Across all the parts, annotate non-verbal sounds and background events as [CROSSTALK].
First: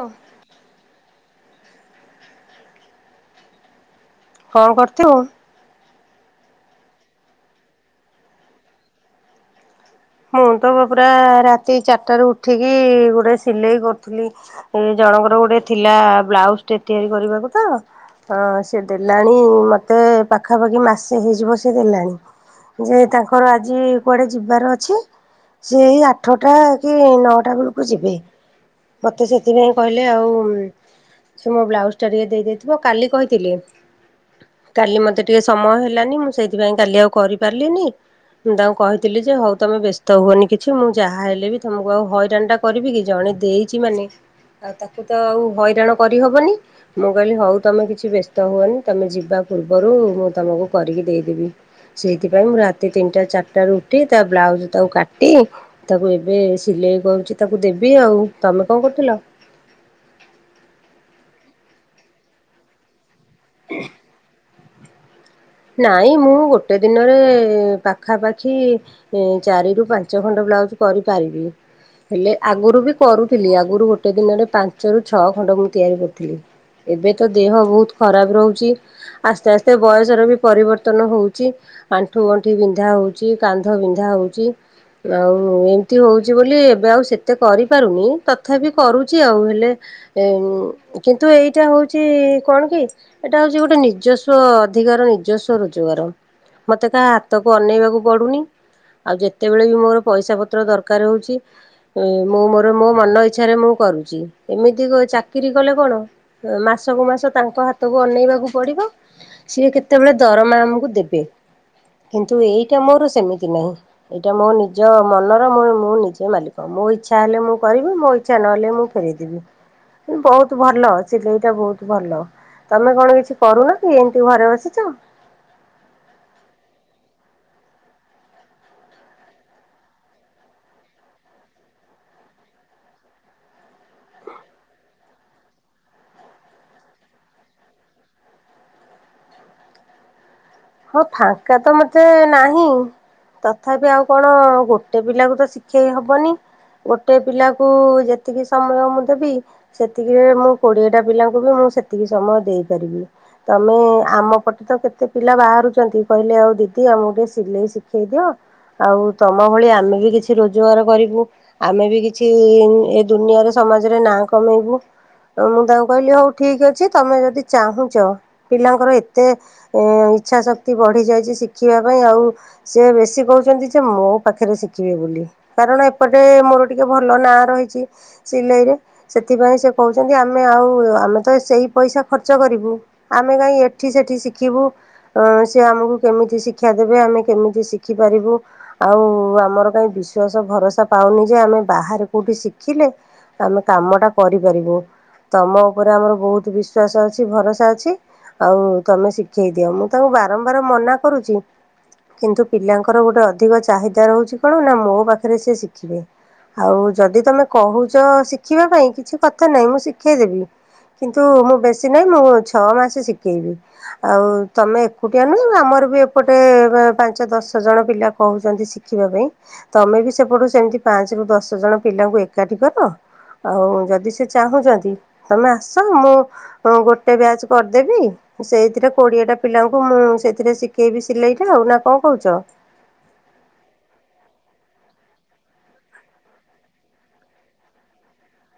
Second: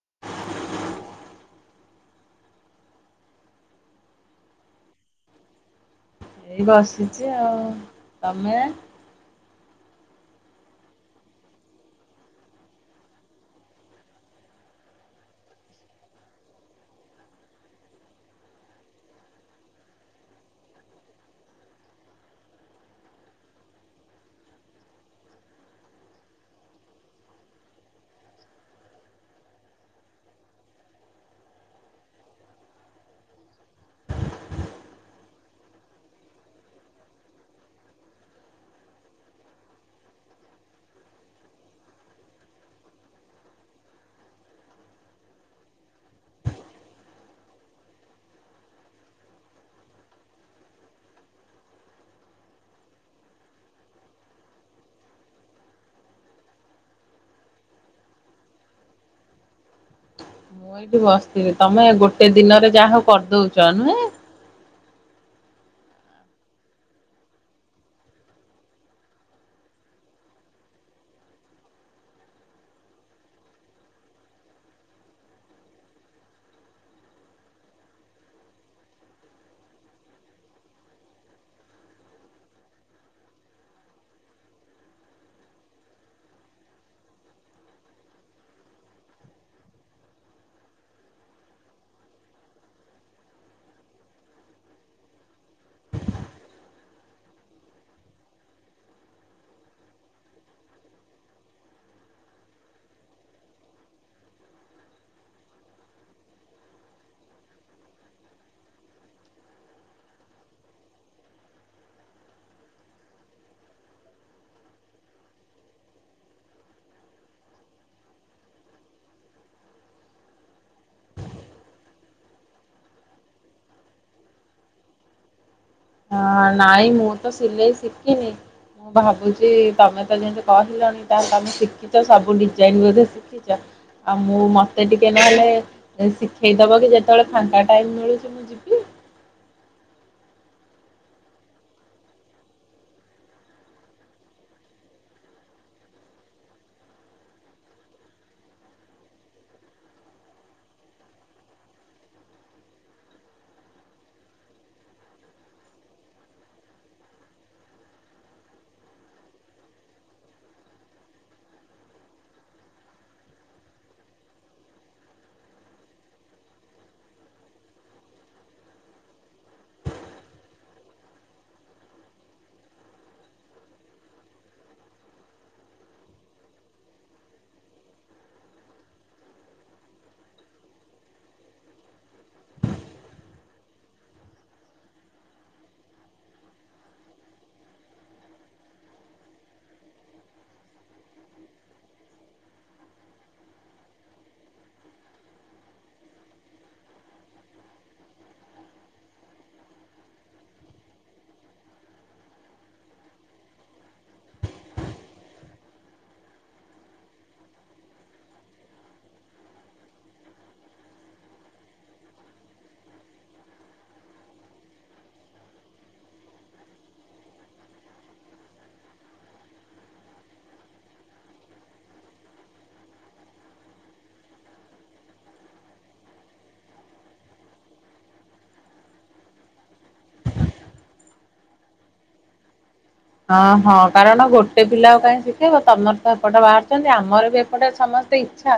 ହଁ। କଣ କରଛୁ? ଏଇ ବସିଛି ଆଉ ତମେ? ମୁଁତ ପୁରା ରାତି ଚାରିଟାରୁ ଉଠିକି ଗୋଟେ ସିଲେଇ କରୁଥିଲି ଏ ଜଣଙ୍କର ଗୋଟେ ଥିଲା ବ୍ଲାଉଜ ଟେ ତିଆରି କରିବାକୁ ତ ସେ ଦେଲାଣି ମତେ ପାଖାପାଖି ମାସେ ହେଇଯିବ ସେ ଦେଲାଣି ଯେ ତାଙ୍କର ଆଜି କୁଆଡେ ଯିବାର ଅଛି। ସେଇ ଆଠଟା କି ନଅଟା ବେଳକୁ ଯିବେ ମତେ ସେଥିପାଇଁ କହିଲେ ଆଉ କି ମୋ ବ୍ଲାଉଜ ଟା ଟିକେ ଦେଇ ଦେଇଥିବ କାଲି କହିଥିଲି କାଲି ମତେ ଟିକେ ସମୟ ହେଲାନି ମୁଁ ସେଥିପାଇଁ କାଲି ଆଉ କରିପାରିଲିନି ମୁଁ ତାଙ୍କୁ କହିଥିଲି ଯେ ହଉ ତମେ ବ୍ୟସ୍ତ ହୁଅନି କିଛି ମୁଁ ଯାହାହେଲେବି ତମକୁ ଆଉ ହଇରାଣଟା କରିବି କି ଜଣେ ଦେଇଛି ମାନେ ଆଉ ତାକୁ ତ ଆଉ ହଇରାଣ କରିହବନି ମୁଁ କହିଲି ହଉ ତମେ କିଛି ବ୍ୟସ୍ତ ହୁଅନି ତମେ ଯିବା ପୂର୍ବରୁ ମୁଁ ତମକୁ କରିକି ଦେଇଦେବି ସେଇଥିପାଇଁ ମୁଁ ରାତି ତିନିଟା ଚାରିଟାରୁ ଉଠି ତା ବ୍ଲାଉଜ ତାକୁ କାଟି ତାକୁ ଏବେ ସିଲେଇ କରୁଛି ତାକୁ ଦେବି ଆଉ ତମେ କଣ କରୁଥିଲ? ମୁଁ ଏଇଠି ବସିଥିଲି ତମେ ଗୋଟେ ଦିନରେ ଯାହା ହଉ। କରିଦଉଚ ନୁହଁ। ନାଇଁ ମୁଁ ଗୋଟେ ଦିନରେ ପାଖାପାଖି ଚାରି ରୁ ପାଞ୍ଚ ଖଣ୍ଡ ବ୍ଲାଉଜ କରିପାରିବି ହେଲେ ଆଗରୁ ବି କରୁଥିଲି ଆଗରୁ ଗୋଟେ ଦିନରେ ପାଞ୍ଚରୁ ଛଅ ଖଣ୍ଡ ମୁଁ ତିଆରି କରୁଥିଲି ଏବେ ତ ଦେହ ବହୁତ ଖରାପ ରହୁଛି ଆସ୍ତେ ଆସ୍ତେ ବୟସର ବି ପରିବର୍ତ୍ତନ ହେଉଛି ଆଣ୍ଠୁ ଗଣ୍ଠି ବିନ୍ଧା ହେଉଛି କାନ୍ଧ ବିନ୍ଧା ହେଉଛି ଆଉ ଏମିତି ହଉଛି ବୋଲି ଏବେ ଆଉ ସେତେ କରିପାରୁନି ତଥାପି କରୁଛି ଆଉ ହେଲେ କିନ୍ତୁ ଏଇଟା ହଉଛି କଣ କି ଏଇଟା ହେଉଛି ଗୋଟେ ନିଜସ୍ୱ ଅଧିକାର। ଯସ୍ ରୋଜଗାର ମୋତେ କାହା ହାତକୁ ଅନେଇବାକୁ ପଡ଼ୁନି ଆଉ ଯେତେବେଳେ ବି ମୋର ପଇସା ପତ୍ର ଦରକାର ହେଉଛି ମୁଁ ମୋର ମୋ ମନ ଇଚ୍ଛାରେ ମୁଁ କରୁଛି ଏମିତି ଚାକିରି କଲେ କଣ ମାସକୁ ମାସ ତାଙ୍କ ହାତକୁ ଅନେଇବାକୁ ପଡ଼ିବ ସିଏ ସେତେବେଳେ ଦରମା ଆମକୁ ଦେବେ କିନ୍ତୁ ଏଇଟା ମୋର ସେମିତି ନାହିଁ ଏଇଟା ମୋ ନିଜ ମନର ମୁଁ ନିଜେ ମାଲିକ ମୋ ଇଚ୍ଛା ହେଲେ ମୁଁ କରିବି ମୋ ଇଚ୍ଛା ନହେଲେ ମୁଁ ଫେରେଇଦେବି ବହୁତ ଭଲ ସିଲେଇଟା ବହୁତ ଭଲ ତମେ କଣ କିଛି କରୁନା କି ଏମିତି ଘରେ ବସି [INAUDIBLE] ହଁ ନାଇଁ ମୁଁ ତ ସିଲେଇ ଶିଖିନି ମୁଁ ଭାବୁଛି ତମେ ତ ଯେମିତି କହିଲନି ତାହେଲେ ତମେ ଶିଖିଛ ସବୁ ଡିଜାଇନ ବୋଧେ ଶିଖିଛ ଆଉ ମୁଁ ମତେ ଟିକେ ନହେଲେ ଶିଖେଇଦବ କି ଯେତେବେଳେ ଫାଙ୍କା ଟାଇମ ମିଳୁଛି ମୁଁ ଯିବି? ହଁ ଫାଙ୍କା ତ ମତେ ନାହିଁ ତଥାପି ଆଉ କଣ ଗୋଟେ ପିଲାକୁ ତ ଶିଖେଇ ହବନି ଗୋଟେ ପିଲାକୁ ଯେତିକି ସମୟ ମୁଁ ଦେବି ସେତିକିରେ ମୁଁ କୋଡିଏଟା ପିଲାଙ୍କୁ ବି ମୁଁ ସେତିକି ସମୟ ଦେଇପାରିବି ତମେ ଆମ ପଟେ ତ କେତେ ପିଲା ବାହାରୁ କହୁଛନ୍ତି କହିଲେ ଆଉ ଦିଦି ଆମକୁ ଟିକେ ସିଲେଇ ଶିଖେଇ ଦିଅ ଆଉ ତମ ଭଳି ଆମେ ବି କିଛି ରୋଜଗାର କରିବୁ ଆମେ ବି କିଛି ଏ ଦୁନିଆରେ ସମାଜରେ ନାଁ କମେଇବୁ ମୁଁ ତାଙ୍କୁ କହିଲି ହଉ ଠିକ ଅଛି ତମେ ଯଦି ଚାହୁଁଛ ପିଲାଙ୍କର ଏତେ ଇଚ୍ଛାଶକ୍ତି ବଢ଼ିଯାଇଛି ଶିଖିବା ପାଇଁ ଆଉ ସେ ବେଶୀ କହୁଛନ୍ତି ଯେ ମୋ ପାଖରେ ଶିଖିବେ ବୋଲି କାରଣ ଏପଟେ ମୋର ଟିକଏ ଭଲ ନାଁ ରହିଛି ସିଲେଇରେ ସେଥିପାଇଁ ସେ କହୁଛନ୍ତି ଆମେ ଆଉ ଆମେ ତ ସେଇ ପଇସା ଖର୍ଚ୍ଚ କରିବୁ ଆମେ କାଇହିଁ ଏଠି ସେଠି ଶିଖିବୁ। ସେ ଆମକୁ କେମିତି ଶିକ୍ଷା ଦେବେ ଆମେ କେମିତି ଶିଖିପାରିବୁ ଆଉ ଆମର କାହିଁ ବିଶ୍ୱାସ ଭରସା ପାଉନି ଯେ ଆମେ ବାହାରେ କେଉଁଠି ଶିଖିଲେ ଆମେ କାମଟା କରିପାରିବୁ ତମ ଉପରେ ଆମର ବହୁତ ବିଶ୍ୱାସ ଅଛି ଭରସା ଅଛି ଆଉ ତୁମେ ଶିଖାଇ ଦିଅ ମୋ। ତାଙ୍କୁ ବାରମ୍ବାର ମନା କରୁଛି କିନ୍ତୁ ପିଲାଙ୍କର ଗୋଟେ ଅଧିକ ଚାହିଦା ରହୁଛି କଣ ନା ମୋ ପାଖରେ ସେି ଶିଖିବେ ଆଉ ଯଦି ତମେ କହୁଛ ଶିଖିବା ପାଇଁ କିଛି କଥା ନାହିଁ ମୁଁ ଶିଖାଇ ଦେେବି କିନ୍ତୁ ମୁଁ ବେଶୀ ନାହିଁ ମୁଁ ଛଅ ମାସ ଶିଖେଇବି ଆଉ ତମେ ଏକୁଟିଆ ନୁହେଁ ଆମର ବି ଏପଟେ ପାଞ୍ଚ ଦଶ ଜଣ ପିଲା କହୁଛନ୍ତି ଶିଖିବା ପାଇଁ ତମେ ବି ସେପଟୁ ସେମିତି ପାଞ୍ଚରୁ ଦଶ ଜଣ ପିଲାଙ୍କୁ ଏକାଠି କର ଆଉ ଯଦି ସେ ଚାହୁଁଛନ୍ତି ତମେ ଆସ ମୁଁ ଗୋଟେ ବ୍ୟାଚ୍ କରିଦେବି ସେଇଥିରେ କୋଡ଼ିଏଟା ପିଲାଙ୍କୁ ମୁଁ ସେଥିରେ ଶିଖେଇବି ସିଲେଇଟା ଆଉ ନା କଣ କହୁଛ? ହଁ ହଁ କାରଣ ଗୋଟେ ପିଲା କାହିଁ ଶିଖେଇବ ତମର ତ ଏପଟେ ବାହାରୁଛନ୍ତି ଆମର ବି ଏପଟେ ସମସ୍ତେ ଇଚ୍ଛା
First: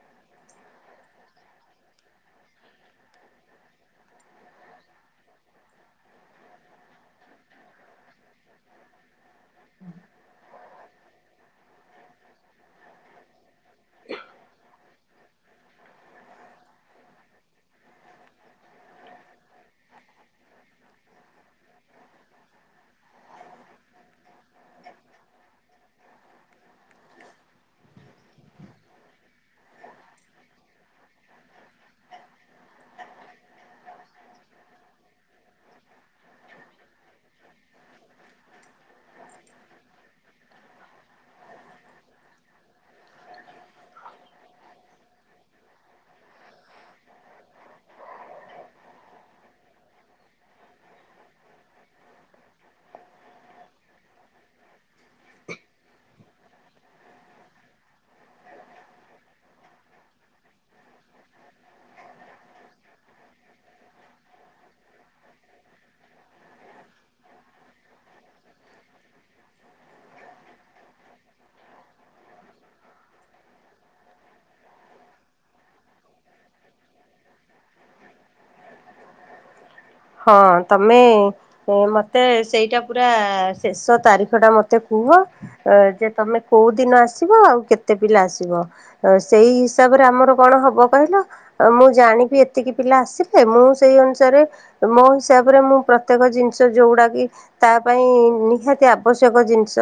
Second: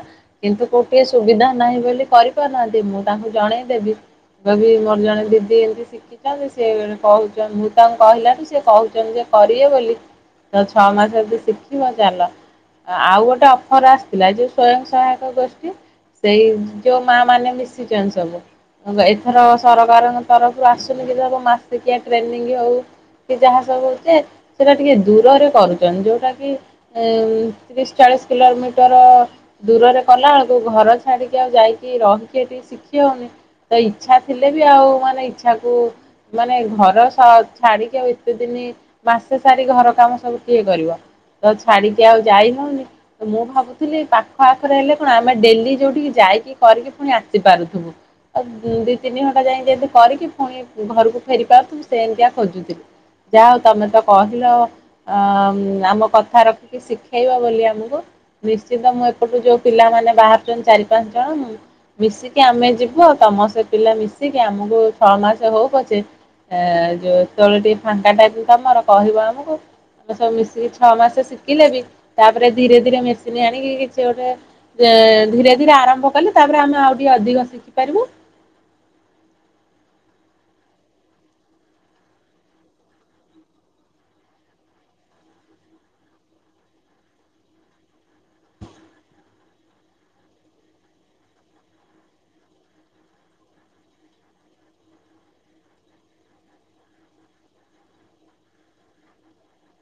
କିନ୍ତୁ କୋଉଠିଏ ସୁବିଧା ନାହିଁ ବୋଲି କରିପାରୁନାହାନ୍ତି ମୁଁ ତାଙ୍କୁ ଜଣେଇଦେବି ଯଦି ମୋର ଜଣେ ଦିଦି ଏମିତି ଶିଖିଛନ୍ତି ସିଏ କହୁଛନ୍ତି ମୁଁ ତାଙ୍କୁ କହିଲାରୁ ସେ କହୁଛନ୍ତି ଯେ କରିବେ ବୋଲି। ତ ଛଅ ମାସ ଯଦି ଶିଖିବ ଚାଲ ଆଉ ଗୋଟେ? ଖରା ଆସିଥିଲା ଯେଉ ସ୍ୱୟ ସହାୟ ଗୋଷ୍ଠୀ ସେଇ ଯୋଉ ମା ମାନେ ମିଶିଛନ୍ତି ସବୁ ଏଥର ସରକାରଙ୍କ ତରଫରୁ ଆସୁନି କି ସବୁ ମାସିକିଆ ଟ୍ରେନିଂ ହଉ କି ଯାହା ସବୁ ହେଉଛି। ସେଟା ଟିକେ ଦୂରରେ କରୁଛନ୍ତି ଯୋଉଟା କି ତିରିଶ ଚାଳିଶ କିଲୋମିଟର ଦୂରରେ କଲା ବେଳକୁ ଘର ଛାଡିକି ଆଉ ଯାଇକି ରହିକି ଟିକେ ଶିଖି ହଉନି ତ ଇଚ୍ଛା ଥିଲେ ବି ଆଉ ମାନେ ଇଚ୍ଛାକୁ ମାନେ ଘର ସହ ଛାଡିକି ଆଉ ଏତେ ଦିନି ମାସେ ସାରି ଘର କାମ ସବୁ କିଏ କରିବ ତ ଛାଡିକି ଆଉ ଯାଇ ହଉନି ମୁଁ ଭାବୁଥିଲି ପାଖ ଆଖରେ ହେଲେ କଣ ଆମେ ଡେଲି ଯୋଉଠି ଯାଇକି କରିକି ପୁଣି ଆସିପାରୁଥିବୁ ଆଉ ଦି ତିନି ଘଣ୍ଟା ଯାଇ ଯେମିତି କରିକି ପୁଣି ଘରକୁ ଫେରି ପାରୁଥିବୁ ସେ ଏମିତିଆ ଖୋଜୁଥିଲି ଯାହାହଉ। ତମେ ତ କହିଲ ଆମ କଥା ରଖିକି ଶିଖେଇବ ବୋଲି ଆମକୁ ନିଶ୍ଚିତ ମୁଁ ଏପଟୁ ଯୋଉ ପିଲାମାନେ ବାହାରୁଛନ୍ତି ଚାରି ପାଞ୍ଚ ଜଣ ମିଶିକି ଆମେ ଯିବୁ ତମ ସେ ପିଲା ମିଶିକି ଆମକୁ ଛଅ ମାସ ହଉ ପଛେ ଯେତେବେଳେ ଟିକ ଫାଙ୍କା ଟାଇମ୍ ତମର କହିବ ଆମକୁ ଆମେ ସବୁ ମିଶିକି ଛଅ ମାସ ଶିଖିଲେ ବି ତାପରେ ଧୀରେ ଧୀରେ ମେସିନ ଆଣିକି କିଛି ଗୋଟେ ଧୀରେ ଧୀରେ ଆରମ୍ଭ କଲେ ତାପରେ ଆମେ ଆଉ ଟିକେ ଅଧିକ ଶିଖିପାରିବୁ। ହଁ ତମେ ମତେ ସେଇଟା ପୁରା ଶେଷ ତାରିଖ ଟା ମତେ କୁହ ଯେ ତମେ କୋଉ ଦିନ ଆସିବ ଆଉ କେତେ ପିଲା ଆସିବ ସେଇ ହିସାବରେ ଆମର କଣ ହବ କହିଲ ମୁଁ ଜାଣିବି ଏତିକି ପିଲା ଆସିଲେ ମୁଁ ସେଇ ଅନୁସାରେ ମୋ ହିସାବରେ ମୁଁ ପ୍ରତ୍ୟେକ ଜିନିଷ ଯୋଉଗୁଡାକ ତା ପାଇଁ ନିହାତି ଆବଶ୍ୟକ ଜିନିଷ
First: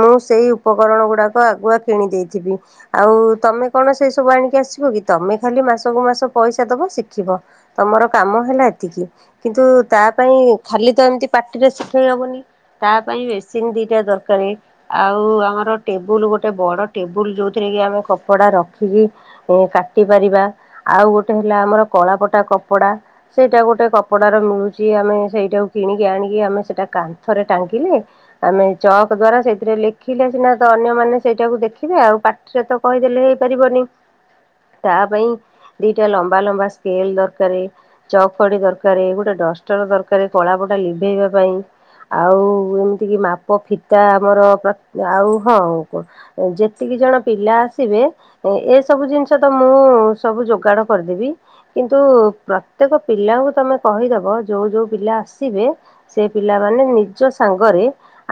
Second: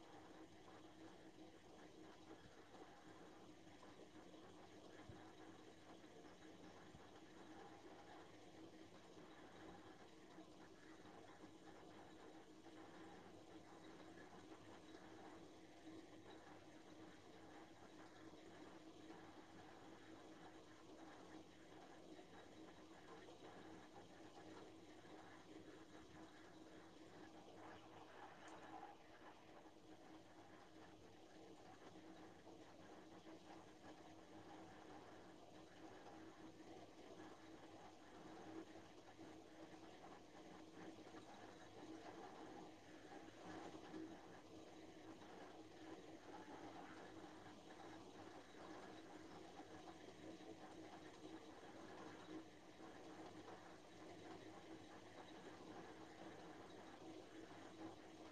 ମୁଁ ସେଇ ଉପକରଣ ଗୁଡାକ ଆଗୁଆ କିଣି ଦେଇେଇଥିବି ଆଉ ତମେ କଣ ସେଇ ସବୁ ଆଣିକି ଆସିବ କି ତମେ ଖାଲି ମାସକୁ ମାସ ପଇସା ଦବ ଶିଖିବ ତମର କାମ ହେଲା ଏତିକି? କିନ୍ତୁ ତା ପାଇଁ ଖାଲି ତ ଏମିତି ପାଟିରେ ଶିଖେଇ ହେବନି ତା ପାଇଁ ମେସିନ୍ ଦୁଇଟା ଦରକାର ଆଉ ଆମର ଟେବୁଲ ଗୋଟେ ବଡ଼ ଟେବୁଲ୍ ଯେଉଁଥିରେ କି ଆମେ କପଡ଼ା ରଖିକି କାଟିପାରିବା ଆଉ। ଗୋଟେ ହେଲା ଆମର କଳାପଟା କପଡ଼ା ସେଇଟା ଗୋଟେ କପଡ଼ାର ମିଳୁଛି ଆମେ ସେଇଟାକୁ କିଣିକି ଆଣିକି ଆମେ ସେଇଟା କାନ୍ଥରେ ଟାଙ୍ଗିଲେ ଆମେ ଚକ ଦ୍ଵାରା ସେଇଥିରେ ଲେଖିଲେ ସିନା ତ ଅନ୍ୟମାନେ ସେଇଟାକୁ ଦେଖିବେ ଆଉ ପାଟିରେ ତ କହିଦେଲେ ହେଇପାରିବନି ତା ପାଇଁ ଦିଟା ଲମ୍ବା ଲମ୍ବା ସ୍କେଲ ଦରକାର ଚକଡ଼ି ଦରକାର। ଦ ଗୋଟେ ଡଷ୍ଟର ଦରକାର କଳାପଟା ଲିଭେଇବା ପାଇଁ ଆଉ ଏମିତିକି ମାପ ଫିତା ଆମର ଆଉ ହଁ ଯେତିକି ଜଣ ପିଲା ଆସିବେ ଏସବୁ ଜିନିଷ ତ ମୁଁ ସବୁ ଯୋଗାଡ଼ କରିଦେବି କିନ୍ତୁ ପ୍ରତ୍ୟେକ ପିଲାଙ୍କୁ ତମେ? କହିଦବ ଯୋଉ ଯୋଉ ପିଲା ଆସିବେ ସେ ପିଲା ମାନ ନିଜ ସାଙ୍ଗରେ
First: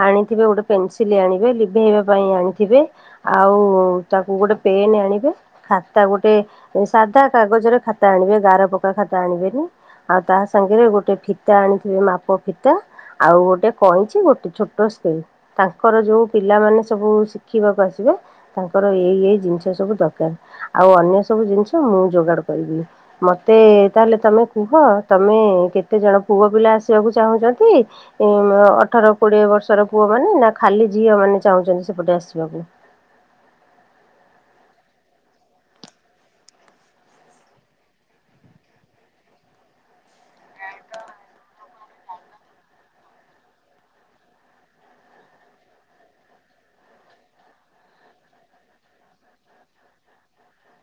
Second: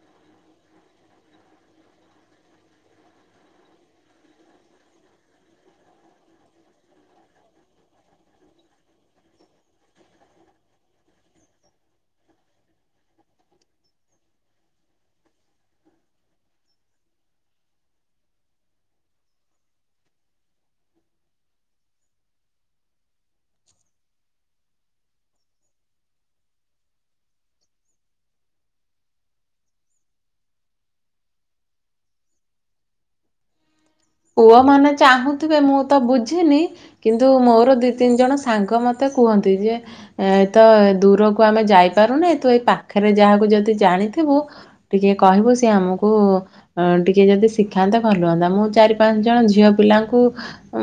ଆଣିଥିବେ ଗୋଟେ ପେନସିଲ ଆଣିବେ ଲିଭେଇବା ପାଇଁ ଆଣିଥିବେ ଆଉ ତାକୁ ଗୋଟେ ପେନ୍ ଆଣିବେ ଖାତା ଗୋଟେ ସାଧା କାଗଜରେ ଖାତା ଆଣିବେ ଗାର ପକା ଖାତା ଆଣିବେନି। ଆଉ ତା ସାଙ୍ଗରେ ଗୋଟେ ଫିତା ଆଣିଥିବେ ମାପ ଫିତା ଆଉ ଗୋଟେ କଇଁଚି ଗୋଟେ ଛୋଟ ସ୍କେଲ୍ ତାଙ୍କର ଯେଉଁ ପିଲାମାନେ ସବୁ ଶିଖିବାକୁ ଆସିବେ ତାଙ୍କର ଏଇ ଏଇ ଜିନିଷ ସବୁ ଦରକାର ଆଉ ଅନ୍ୟ ସବୁ ଜିନିଷ ମୁଁ ଯୋଗାଡ଼ କରିବି ମୋତେ ତାହେଲେ ତମେ କୁହ? ତମେ କେତେ ଜଣ ପୁଅ ପିଲା ଆସିବାକୁ ଚାହୁଁଛନ୍ତି ଅଠର କୋଡିଏ ବର୍ଷର ପୁଅ ମାନେ ନା ଖାଲି ଝିଅ ମାନେ ଚାହୁଁଛନ୍ତି ସେପଟେ ଆସିବାକୁ। ପୁଅମାନେେ ଚାହୁଁଥିବେ ମୁଁ ତ ବୁଝିନି କିନ୍ତୁ ମୋର ଦୁଇ ତିନି ଜଣ ସାଙ୍ଗ ମୋତେ କୁହନ୍ତି ଯେ ଏ ତ ଦୂରକୁ ଆମେ ଯାଇପାରୁନି ତୁ ଏଇ ପାଖରେ ଯାହାକୁ ଯଦି ଜାଣିଥିବୁ ଟିକେ କହିବୁ ସି ଆମକୁ ଟିକେ ଯଦି ଶିଖାନ୍ତେ ଭଲ ହୁଅନ୍ତା ମୁଁ ଚାରି ପାଞ୍ଚ ଜଣ ଝିଅ ପିଲାଙ୍କୁ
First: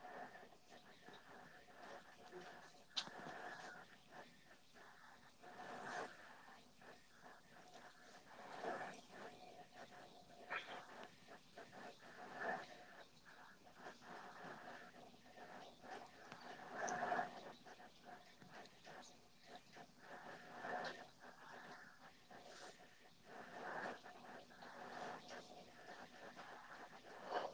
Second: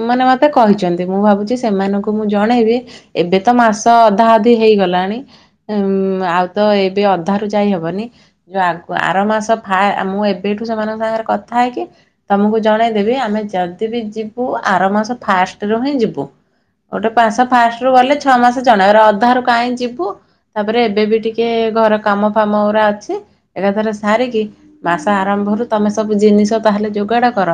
ମାନେ ମତେ କହିଛନ୍ତି ମୁଁ ଭାବୁଛି ସେମାନଙ୍କୁ ମୁଁ ଜଣେଇବି ଏବେ ତ ମାସ ଅଧା ଅଧି ହେଇଗଲାଣି ଆଉ ତ ଏବେ ଅଧାରୁୁ ଯାଇ ହବନି ଯୋଉ ଆର ମାସ ଫା ମୁଁ ଏବେଠୁ ସେମାନଙ୍କ ସାଙ୍ଗରେ କଥା ହେଇକି ମୁଁ ତମକୁ ଜଣେଇ ଆମେ ଯଦି ବି ଯିବୁ ଆର ମାସ ଫାଷ୍ଟ ରୁ ହିଁ ଯିବୁ ଗୋଟେ ପାସ ଫାଷ୍ଟ ରୁ ଗଲେ ଛଅ ମାସ ଜଣେଇ ଅଧ ରୁ କାହିଁଁ ଯିବୁ ତାପରେ ଏବେ ବି ଟିକେ ଘର କାମ ଫାମ ଏଗୁରା ଅଛି ଏକାଥର ସାରିକି ମାସ ଆରମ୍ଭରୁ ତମେ ସବୁ ଜିନିଷ ତାହେଲେ ଯୋଗାଡ କର।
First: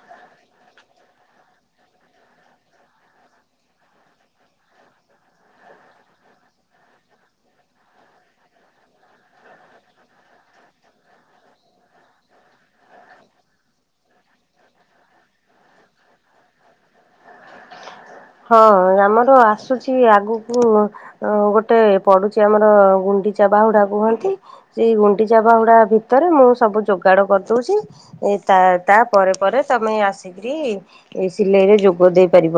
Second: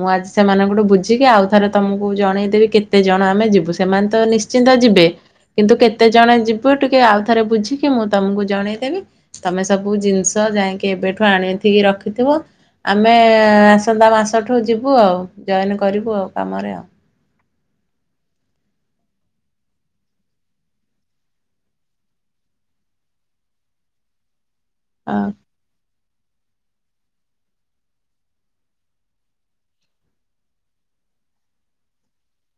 ମୁଁ ଆଜି ସେମାନଙ୍କଠୁ ବୁଝିକି ଆଉ ଥରେ ତମକୁ ଜଣେଇଦେବି କେତେ ଜଣ ଆମେ ଯିବୁ ସେମାନେ ତ ନିଶ୍ଚିନ୍ତ ଯିବେ କିନ୍ତୁ କେତେ ଜଣ ଯିବୁ ଟିକେ ଆଉ ଥରେ ବୁଝିକି ମୁଁ ତମକୁ ଜଣେଇଦେବି ତମେ ସବୁ ଜିନିଷ ଯାଇକି ଏବେଠୁ ଆଣିଥିକି ରଖିଥିବ ଆମେ ଆସନ୍ତା ମାସଠୁ। ଠୁ ଯିବୁ ଆଉ ଜଏନ କରିବୁ ଆଉ କାମରେ ଆଉ। ହଁ ଆମର ଆସୁଛି ଆଗକୁ ଗୋଟେ ପଡୁଛି ଆମର ଗୁଣ୍ଡିଚା ବାହୁଡା କୁହନ୍ତି। ସେଇ ହଁ। ଗୁଣ୍ଡିଚା ବାହୁଡ଼ା ଭିତ ଭିତରେ ମୁଁ ସବୁ ଯୋଗାଡ କରିଦଉଛି ଏ ତା ତା ପରେ ପରେ ତମେ ଆସିକରି ଏ ସିଲେଇ ରେ ଯୋଗ ଦେଇପାରିବ।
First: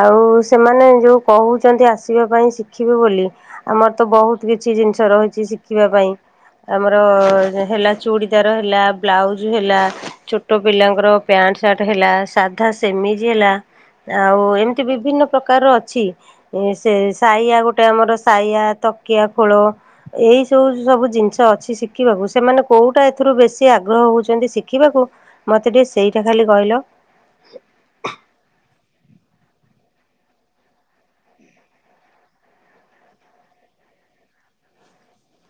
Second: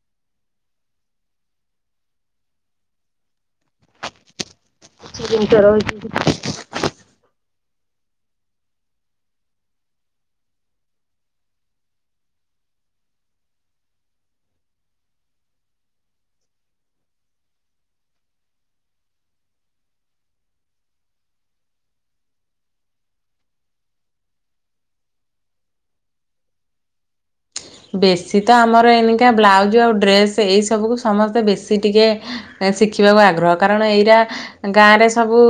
ଆଉ ସେମାନେ ଯୋଉ କହୁଛନ୍ତି ଆସିବା ପାଇଁ ଶିଖିବେ ବୋଲି ଆମର ତ ବହୁତ କିଛି ଜିନିଷ ରହିଛି ଶିଖିବା ପାଇଁ ଆମର ହେଲା ଚୁଡ଼ିଦାର ହେଲା ବ୍ଲାଉଜ୍ ହେଲା ଛୋଟ ପିଲାଙ୍କର ପ୍ୟାଣ୍ଟ ସାର୍ଟ ହେଲା ସାଧା ସେମିଜ ହେଲା ଆଉ ଏମ ବିଭିନ୍ନ ପ୍ରକାରର ଅଛି ସେ ସାୟା ଗୋଟେ ଆମର ସାଇଆା ତକିଆ ଖୋଳ ଏଇ ସବୁ ସବୁ ଜିନିଷ ଅଛି ଶିଖିବାକୁ ସେମାନେ କୋଉଟା ଏଥିରୁ ବେଶି ଆଗ୍ରହ ହଉଛନ୍ତି ଶିଖିବାକୁ ମତେ ଟିକେ ସେଇଟା ଖାଲି କହିଲ। ବେଶୀ ତ ଆମର ଏନକା ବ୍ଲାଉଜ ଆଉ ଡ୍ରେସ ଏଇ ସବୁକୁ ସମସ୍ତେ ବେଶୀ ଟିକେ ଶିଖିବାକୁ ଆଗ୍ରହ କାରଣ ଏଇଟା ଗାଁରେ ସବୁ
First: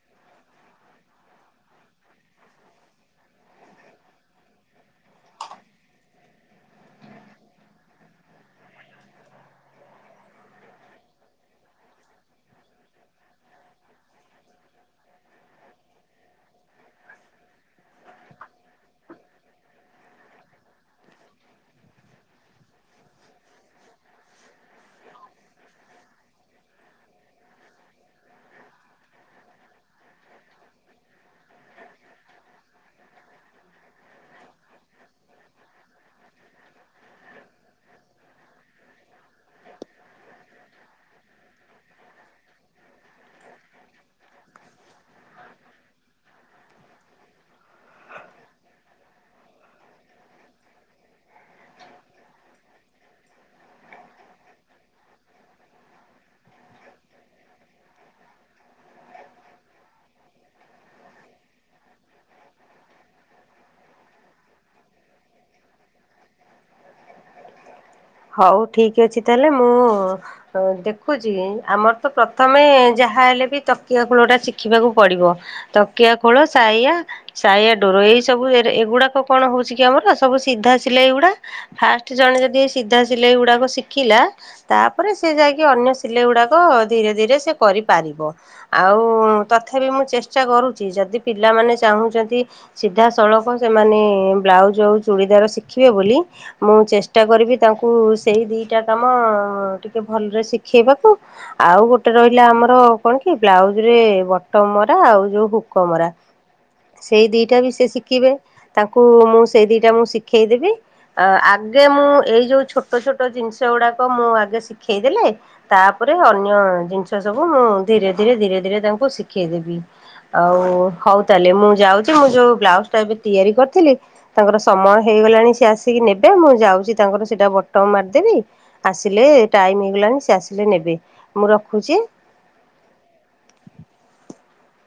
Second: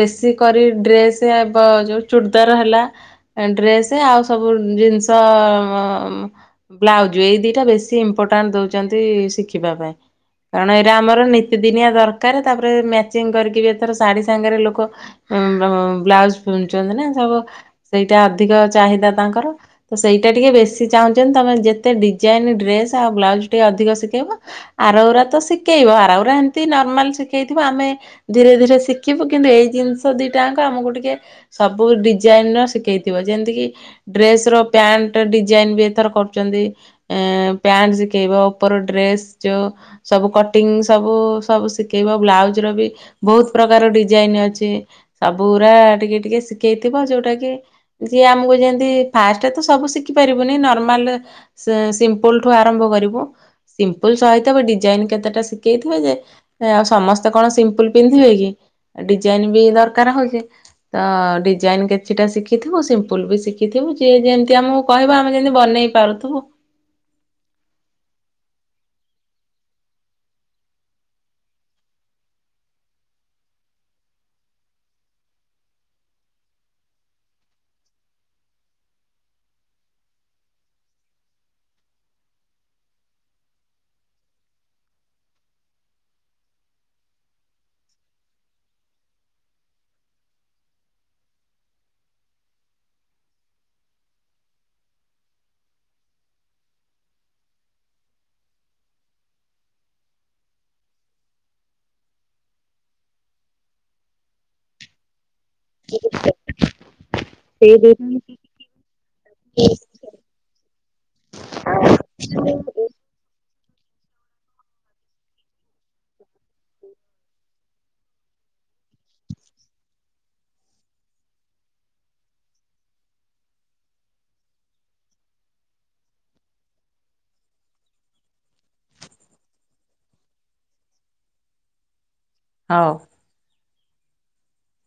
ବେଶୀ କରି ଡ୍ରେସ ଯେଉ ଚୁଡ଼ଦାର ହେଲା ଡ୍ରେସ ଆଉ ସବୁ ଜିନିଷ ବ୍ଲାଉଜ ଏଇ ଦିଟା ବେଶୀ ଇମ୍ପୋର୍ଟାଣ୍ଟ ଦଉଛନ୍ତି ଶିଖିବା ପାଇଁ କାରଣ ଏଇଟା ଆମର ନିୀତିଦିନିଆ ଦରକାର ତାପରେ ମ୍ୟାଚିଂ କରିକି ବି ଏଥର ଶାଢୀ ସାଙ୍ଗରେ ଲୋକ ବ୍ଲାଉଜ ପିନ୍ଧୁଛନ୍ତି ନା ସବୁ ସେଇଟା ଅଧିକ ଚାହିଦା ତାଙ୍କର ତ ସେଇଟା ଟିକେ ବୀ ବି ଚାହୁଛନ୍ତି ତମେ ଯେତେ ଡିଜାଇନ ଡ୍ରେସ ଆଉ ବ୍ଲାଉଜ ଟିକେ ଅଧିକ ଶିଖେଇବ ଆରଉରା ତ ଶିଖେଇବ ଆରଉରା ଏମିତି ନର୍ମାଲ ଶିଖେଇଥିବ ଆମେ ଧୀରେ ଧୀରେ ଶିଖିବୁ କିନ୍ତୁ ଏଇ ଜିନିଷ ଦିଟାଙ୍କ ଆମକୁ ଟିକେ ସବୁ ଡିଜାଇନ ର ଶିଖେଇଥିବ ଯେମିତିକି ଡ୍ରେସ ର ପ୍ୟାଣ୍ଟ ଡିଜାଇନ ବି ଏଥର କରୁଛନ୍ତି ଏ ପ୍ୟାଣ୍ଟ ଶିଖେଇବ ଉପର ଡ୍ରେସ ଯୋଉ ସବୁ କଟିଙ୍ଗ ସବୁ ସବୁ ଶିଖେଇବ ବ୍ଲାଉଜ ର ବି ବହୁତ ପ୍ରକାର ଡିଜାଇନ ଅଛି ସବୁୁରା ଟିକେ ଟିକେ ଶିଖେଇଥିବ ଯୋଉଟା କି ଯିଏ ଆମକୁ ଯେମତି ଫାଷ୍ଟ ତ ସବୁ ଶିଖ ଶିଖି ପାରିବୁନି ନର୍ମାଲ ସିମ୍ପୁଲଠୁ ଆରମ୍ଭ କରିବୁ ସିମ୍ପୁଲ ସହିତ ବି ଡିଜାଇନ କେତେଟା ଶିଖେଇଥିବେ ଯେ ଆଉ ସମସ୍ତେ କଣ ସିମ୍ପୁଲ ପିନ୍ଧିବେ କି ଡିଜାଇନ ବି ଦରକାର ହଉଛିେ ତ ଡିଜାଇନ କିଛିଟା ଶିଖିଥିବୁ ସିମ୍ପୁଲ ବି ଶିଖିଥିବୁ ଯେ ଯେମତି ଆମ କହିବା ଆମେ ଯେମିତି ବନେଇ ପାରୁଥିବୁ। ହଉ ଠିକ ଅଛି ତାହେଲେ ମୁଁ ଦେଖୁଛି ଆମର ତ ପ୍ରଥମେ ଯାହା ହେଲେ ବି ତକିଆ ଖୋଳ ଟା ଶିଖିବାକୁ ପଡିବ ତକିଆ ଖୋଳ ସାଇଆା ସାଇା ଡୋର ଏଇ ସବୁ ଏଗୁଡାକ କଣ ହଉଛି କି ଆମର ସବୁ ସିଧା ସିଲେଇ ଗୁଡା ଫାଷ୍ଟ ଜଣେ ଯଦି ସିଧା ସିଲେଇ ଗୁଡ଼ାକ ଶିଖିଲା ତାପରେ ସେ ଯାଇକି ଅନ୍ୟ ସିଲେଇ ଗୁଡ଼ାକ ଧୀରେ ଧୀରେ ସେ କରିପାରିବ ଆଉ ତଥାପି ମୁଁ ଚେଷ୍ଟା କରୁଛି ଯଦି ପିଲାମାନେ ଚାହୁଁଛନ୍ତି ସିଧାସଳଖ ସେମାନେ ବ୍ଲାଉଜ ଆଉ ଚୁଡ଼ିଦାର ଶିଖିବେ ବୋଲି ମୁଁ ଚେଷ୍ଟା କରିବି। ତାଙ୍କୁ ସେଇ ଦିଇଟା କାମ ଟିକେ ଭଲରେ ଶିଖେଇବାକୁ ଆଉ ଗୋଟେ ରହିଲା ଆମର କଣ କି ବ୍ଲାଉଜ ରେ ବଟମ ମରା ଆଉ ଯଉ ଭୋକମରା ସେଇ ଦିଟା ବି ସେଇ ସେ ଦି ଶିଖିବେ ତାଙ୍କୁ ମୁଁ ସେଇ ଦିଟା ମୁଁ ଶିଖେଇ ଦେେବି ଆ ଆଗେ ମୁଁ ଏଇ ଯୋଉ ଛୋଟ ୋଟ ଜିନିଷ ଗୁଡାକ ମୁଁ ଆଗ ଶିଖେଇ ଦେେଲେ ତାପରେ ଅନ୍ୟ ଜିନିଷ ସବୁ ମୁଁ ଧୀରେ ଧୀରେ ଧୀରେ ଧୀରେ ତାଙ୍କୁ ଶିଖେଇଦବି ଆଉ ହଉ ତାହେଲେ ମୁଁ ଯାଉଛି ମୁଁ ଯୋଉ ବ୍ଲାଉଜ ଟା ଏବେ ତିଆରି କରିଥିଲି ତାଙ୍କର ସମୟ ହେଇଗଲାଣି ସ ଆସିକି ନେବେ ମୁଁ ଯାଉଛି ତାଙ୍କର ସେଟା ବଟମ ମାରିଦେବି ଆସିଲେ ଟାଇମ ହେଇଗଲାଣି ସେ ଆସିଲେ ନେବେ ମୁଁ ରଖୁଛି। ହଉ। [INAUDIBLE]